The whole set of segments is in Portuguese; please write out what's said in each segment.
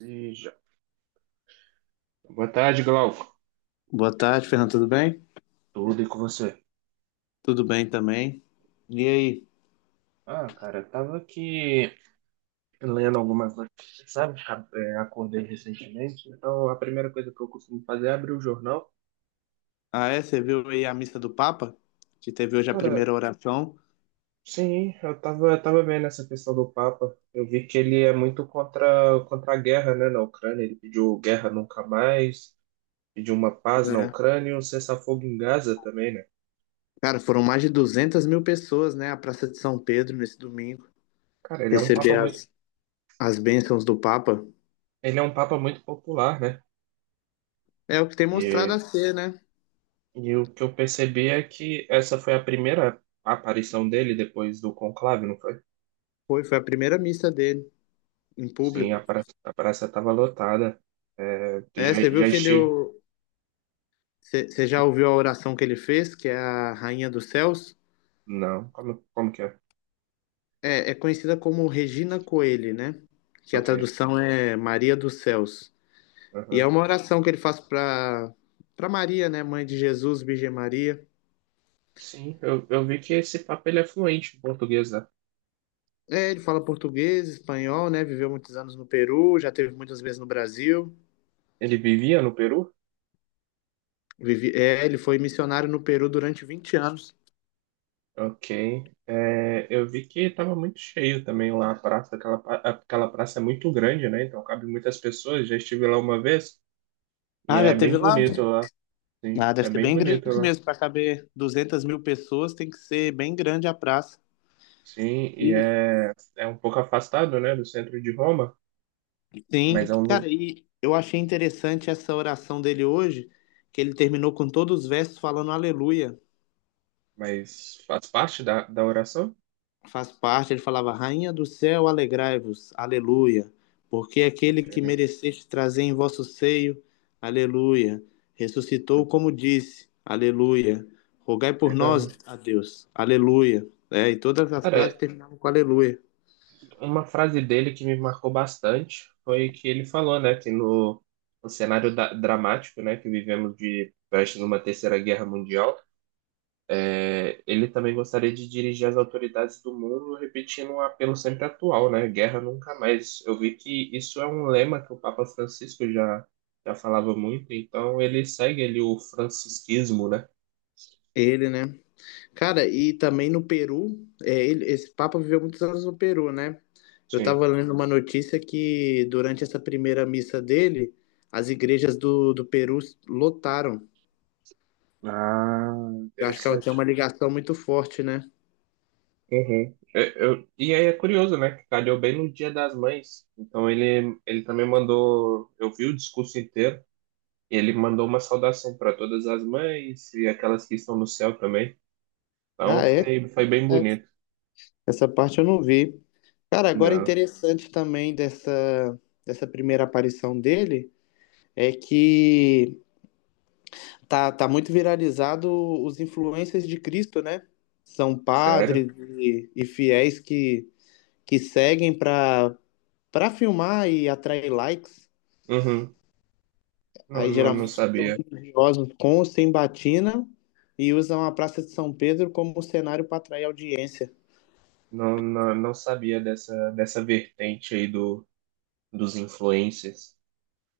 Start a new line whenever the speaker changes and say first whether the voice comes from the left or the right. right: E já- Boa tarde, Glauco.
left: Boa tarde, Fernando. Tudo bem?
right: Tudo e com você?
left: Tudo bem também. E aí?
right: Ah, cara, eu tava aqui lendo alguma coisa, sabe? Acordei recentemente, então a primeira coisa que eu costumo fazer é abrir o jornal.
left: Ah, é? Você viu aí a missa do Papa? Que teve hoje a
right: Cara,
left: primeira oração.
right: sim, eu tava vendo essa questão do Papa. Eu vi que ele é muito contra a guerra, né, na Ucrânia. Ele pediu guerra nunca mais, pediu uma paz na
left: É.
right: Ucrânia e um cessar-fogo em Gaza também, né?
left: Cara, foram mais de 200 mil pessoas, né? A Praça de São Pedro, nesse domingo,
right: Cara,
left: receber as bênçãos do Papa.
right: ele é um papa muito popular, né?
left: É o que tem mostrado a ser, né?
right: E o que eu percebi é que essa foi a primeira aparição dele depois do conclave, não foi?
left: Foi a primeira missa dele, em
right: Sim, a
left: público.
right: praça, a praça estava lotada. É,
left: É.
right: já,
left: você viu
right: já
left: que ele...
right: estive.
left: o- Você já ouviu a oração que ele fez, que é a Rainha dos Céus?
right: Não, como que é?
left: É, é conhecida como Regina Coeli, né? Que a
right: Ok.
left: tradução é Maria dos Céus. E é
right: Aham.
left: uma oração que ele faz para Maria, né, mãe de Jesus, Virgem Maria.
right: Sim, eu vi que esse papo ele é fluente em português, né?
left: É, ele fala português, espanhol, né? Viveu muitos anos no Peru, já teve muitas vezes no Brasil.
right: Ele vivia no Peru?
left: Vivi, é, ele foi missionário no Peru durante 20 anos.
right: Ok. É, eu vi que estava muito cheio também lá a praça. Aquela praça é muito grande, né? Então cabe muitas pessoas. Já estive lá uma vez e
left: Ah,
right: é
left: já teve
right: bem
left: lá?
right: bonito lá. Sim,
left: Ah, deve
right: é
left: ser
right: bem
left: bem
right: bonito
left: grande
right: lá.
left: mesmo. Para caber 200 mil pessoas, tem que ser bem grande a praça.
right: Sim, e
left: E,
right: é um pouco afastado, né, do centro de Roma, mas
left: sim,
right: é um, lu-
left: cara, e eu achei interessante essa oração dele hoje, que ele terminou com todos os versos falando aleluia.
right: mas faz parte da oração.
left: Faz parte, ele falava: Rainha do céu, alegrai-vos, aleluia, porque aquele
right: Ok,
left: que mereceste trazer em vosso seio, aleluia, ressuscitou como disse, aleluia, rogai por nós
right: legal.
left: a Deus, aleluia. É, e todas as
right: Cara,
left: frases terminavam com aleluia.
right: uma frase dele que me marcou bastante foi que ele falou, né, que no cenário dramático, né, que vivemos de prestes numa terceira guerra mundial. É, ele também gostaria de dirigir as autoridades do mundo, repetindo um apelo sempre atual, né? Guerra nunca mais. Eu vi que isso é um lema que o Papa Francisco já falava muito, então ele segue ali o francisquismo, né?
left: Ele, né? Cara, e também no Peru, é, esse Papa viveu muitos anos no Peru, né? Eu
right: Sim.
left: estava lendo uma notícia que durante essa primeira missa dele, as igrejas do Peru lotaram.
right: Ah,
left: Eu acho que ela tem
right: interessante.
left: uma ligação muito forte, né?
right: Uhum. E aí é curioso, né? Que calhou bem no Dia das Mães. Então ele também mandou. Eu vi o discurso inteiro e ele mandou uma saudação para todas as mães e aquelas que estão no céu também. Então
left: Ah, é?
right: foi bem
left: É.
right: bonito.
left: Essa parte eu não vi. Cara, agora
right: Não,
left: interessante também dessa primeira aparição dele é que tá muito viralizado os influencers de Cristo, né? São
right: sério?
left: padres e fiéis que seguem para filmar e atrair likes.
right: Uhum. Não,
left: Aí
right: não, não
left: geralmente são
right: sabia.
left: religiosos com ou sem batina e usam a Praça de São Pedro como cenário para atrair audiência.
right: Não, não, não sabia dessa vertente aí do, dos influencers.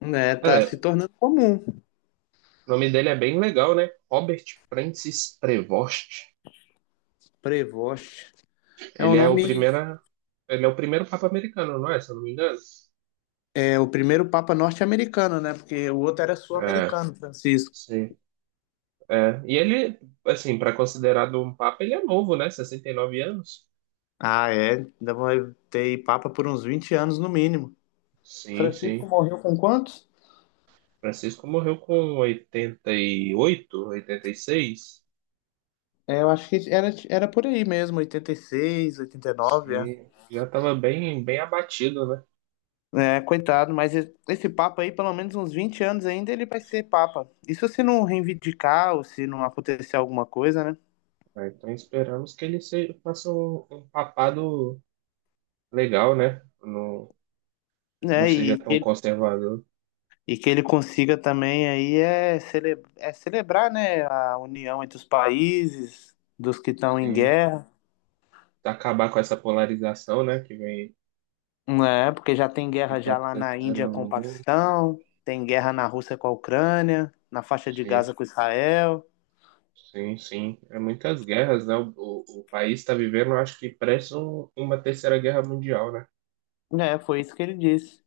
left: Né, tá
right: Cara,
left: se tornando comum.
right: o nome dele é bem legal, né? Robert Francis Prevost.
left: Prevost. É o
right: Ele é o
left: nome,
right: primeiro, ele é o primeiro Papa americano, não é? Se eu não me engano.
left: é o primeiro Papa norte-americano, né? Porque o outro era
right: É,
left: sul-americano, Francisco.
right: sim. É. E ele, assim, para considerado um Papa, ele é novo, né? 69 anos.
left: Ah, é. Ainda vai ter Papa por uns 20 anos no mínimo.
right: Sim,
left: Francisco
right: sim.
left: morreu com quantos?
right: Francisco morreu com oitenta e oito, 86.
left: É, eu acho que era por aí mesmo, 86, 89, é.
right: Sim, já estava bem, bem abatido, né?
left: É, coitado, mas esse Papa aí, pelo menos uns 20 anos ainda, ele vai ser Papa. Isso se não reivindicar ou se não acontecer alguma coisa, né?
right: Ah, então esperamos que ele seja, faça um papado legal, né? Não, não
left: né
right: seja
left: e
right: tão
left: que
right: conservador.
left: E que ele consiga também aí é celebrar, né, a união entre os países, dos que estão em
right: Sim.
left: guerra,
right: Acabar com essa polarização, né? Que vem
left: né? Porque já tem
right: que
left: guerra
right: tá
left: já lá na
right: acontecendo
left: Índia com o
right: no mundo.
left: Paquistão, tem guerra na Rússia com a Ucrânia, na faixa de
right: Sim,
left: Gaza com Israel.
right: sim, sim. É muitas guerras, né? O país está vivendo, acho que parece uma terceira guerra mundial, né?
left: É, foi isso que ele disse.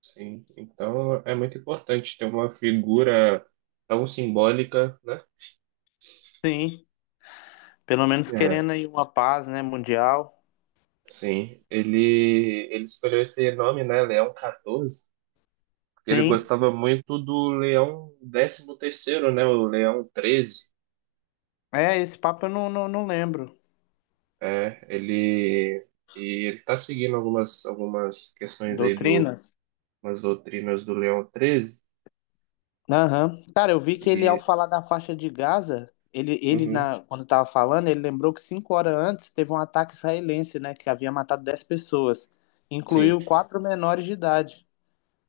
right: Sim, então é muito importante ter uma figura tão simbólica, né?
left: Sim, pelo menos
right: É.
left: querendo aí uma paz, né, mundial.
right: Sim, ele escolheu esse nome, né? Leão 14, porque ele
left: Sim,
right: gostava muito do Leão décimo terceiro, né? O Leão treze.
left: é, esse papo eu não lembro.
right: É, e ele tá seguindo algumas questões aí do,
left: Doutrinas?
right: umas doutrinas do Leão treze.
left: Aham. Cara, eu vi que ele, ao
right: E,
left: falar da faixa de Gaza,
right: uhum,
left: quando tava falando, ele lembrou que 5 horas antes teve um ataque israelense, né, que havia matado 10 pessoas,
right: sim,
left: incluiu quatro menores de idade.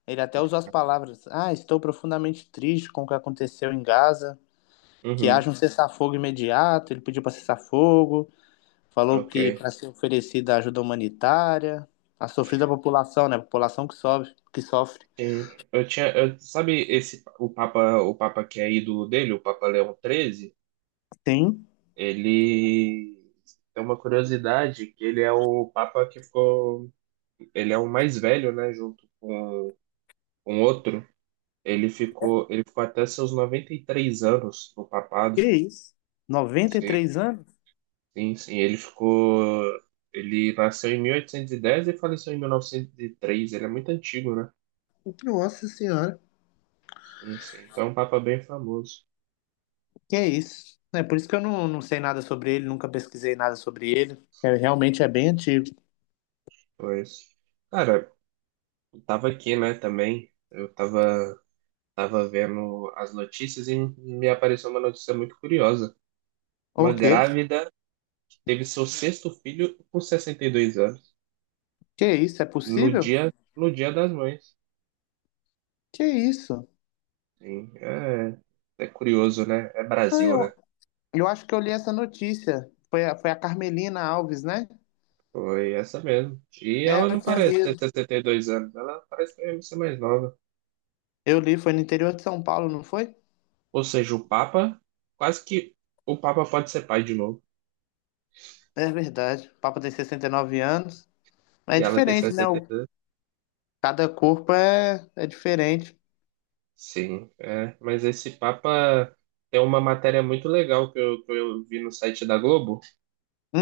left: Ele até usou as palavras: Ah, estou profundamente triste com o que aconteceu em Gaza, que
right: uhum,
left: haja um cessar-fogo imediato. Ele pediu para cessar-fogo, falou que
right: ok.
left: para ser oferecida ajuda humanitária, a sofrida população, né, a população que sofre, que sofre.
right: Sim, sabe esse o Papa, que é ídolo dele, o Papa Leão XIII,
left: Sim,
right: ele tem uma curiosidade que ele é o Papa que ficou, ele é o mais velho, né, junto com, um outro. Ele ficou até seus 93 anos no papado.
left: que isso?
right: Sim,
left: 93 anos?
right: sim, sim, ele ficou, ele nasceu em 1810 e faleceu em 1903. Ele é muito antigo, né?
left: Nossa senhora.
right: Sim, sim. Então é um Papa bem famoso.
left: Que é isso? É por isso que eu não sei nada sobre ele, nunca pesquisei nada sobre ele. É, realmente é bem antigo.
right: Pois. Cara, eu tava aqui, né, também. Eu tava vendo as notícias e me apareceu uma notícia muito curiosa. Uma
left: O quê?
right: grávida que teve seu sexto filho com 62 anos,
left: Que é isso? É
right: no
left: possível?
right: dia, no dia das mães.
left: Que é isso?
right: Sim, é curioso, né? É
left: Ah,
right: Brasil, né?
left: eu acho que eu li essa notícia. Foi a Carmelina Alves, né?
right: Foi essa mesmo. E
left: É,
right: ela
left: eu
right: não
left: tinha
right: parece ter
left: lido.
right: 62 anos, ela parece mesmo ser mais nova.
left: Eu li, foi no interior de São Paulo, não foi?
right: Ou seja, o Papa, quase que o Papa pode ser pai de novo.
left: É verdade. O Papa tem 69 anos. É
right: E ela tem
left: diferente, né?
right: 60.
left: Cada corpo é diferente.
right: Sim, é. Mas esse Papa tem uma matéria muito legal que eu vi no site da Globo.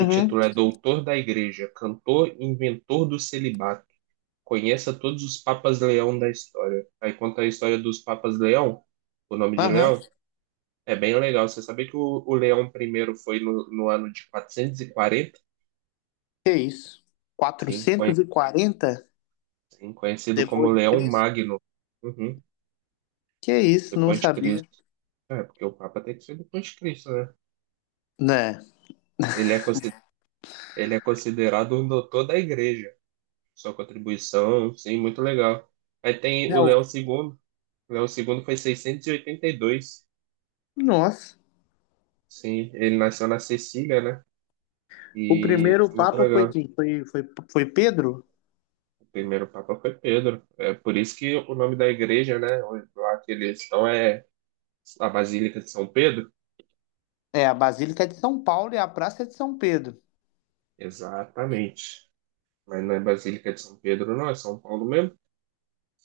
right: O título é Doutor da Igreja, cantor e inventor do celibato. Conheça todos os Papas Leão da história. Aí conta a história dos Papas Leão, o nome de
left: Aham.
right: Leão. É bem legal. Você sabia que o Leão I foi no ano de 440?
left: Que é isso?
right: Sim, conhe-
left: 440
right: sim, conhecido como
left: depois de
right: Leão
left: Cristo?
right: Magno. Uhum,
left: Que isso, não
right: depois de
left: sabia.
right: Cristo. É, porque o Papa tem que ser depois de Cristo, né?
left: Né?
right: Ele é, cons- Ele é considerado um doutor da igreja. Sua contribuição, sim, muito legal. Aí tem
left: É
right: o Leão
left: o-
right: II. O Leão II foi 682.
left: Nossa.
right: Sim, ele nasceu na Sicília, né?
left: O
right: E
left: primeiro
right: muito
left: papa foi
right: legal.
left: quem? Foi Pedro?
right: O primeiro papa foi Pedro. É por isso que o nome da igreja, né? Lá que eles estão é a Basílica de São Pedro.
left: É, a Basílica de São Paulo e a Praça de São Pedro.
right: Exatamente. Mas não é Basílica de São Pedro, não, é São Paulo mesmo.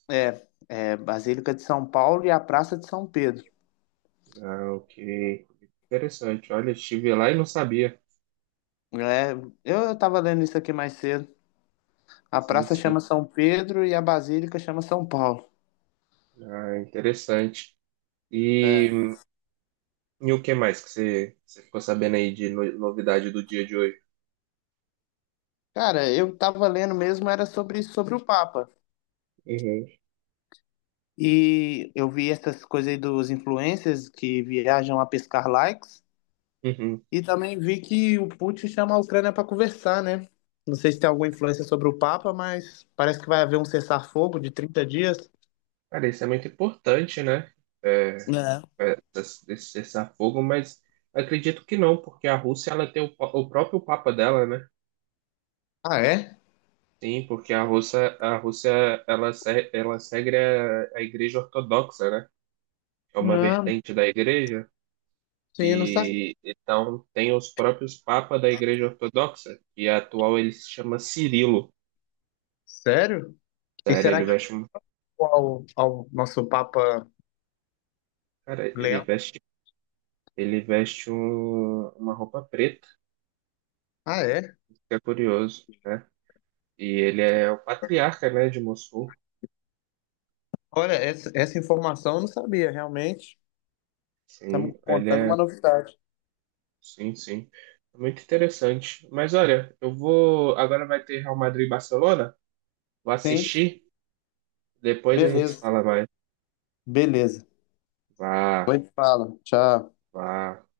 left: É, Basílica de São Paulo e a Praça de São Pedro.
right: Ah, ok. Interessante. Olha, estive lá e não sabia.
left: É, eu tava lendo isso aqui mais cedo. A
right: Sim,
left: praça
right: sim.
left: chama São Pedro e a Basílica chama São Paulo.
right: Ah, interessante.
left: É.
right: E, e o que mais que você ficou sabendo aí de novidade do dia de hoje?
left: Cara, eu tava lendo mesmo, era sobre o Papa.
right: Uhum.
left: E eu vi essas coisas aí dos influencers que viajam a pescar likes.
right: Uhum.
left: E também vi que o Putin chama a Ucrânia para conversar, né? Não sei se tem alguma influência sobre o Papa, mas parece que vai haver um cessar-fogo de 30 dias.
right: Cara, isso é muito importante, né? É,
left: Né?
right: é, esse cessar-fogo, mas acredito que não, porque a Rússia ela tem o próprio papa dela, né?
left: Ah, é?
right: Sim, porque a Rússia ela, se- ela segue a Igreja Ortodoxa, né? É uma
left: Não,
right: vertente da Igreja.
left: sim, eu não sabe.
right: E então tem os próprios papas da Igreja Ortodoxa, e a atual ele se chama Cirilo.
left: Sério? E
right: Sério,
left: será
right: ele
left: que
right: veste um.
left: ao nosso Papa
right: Cara, ele
left: Leão?
right: veste, ele veste uma roupa preta,
left: Ah, é?
right: isso que é curioso, né? E ele é o patriarca, né, de Mossul.
left: Olha, essa informação eu não sabia, realmente. Tá me
right: Sim, ele
left: contando
right: é.
left: uma novidade.
right: Sim, sim. Muito interessante. Mas olha, eu vou. Agora vai ter Real Madrid e Barcelona. Vou
left: Sim,
right: assistir. Depois a gente se
left: beleza,
right: fala mais.
left: beleza.
right: Vá,
left: Depois fala. Tchau.
right: vá.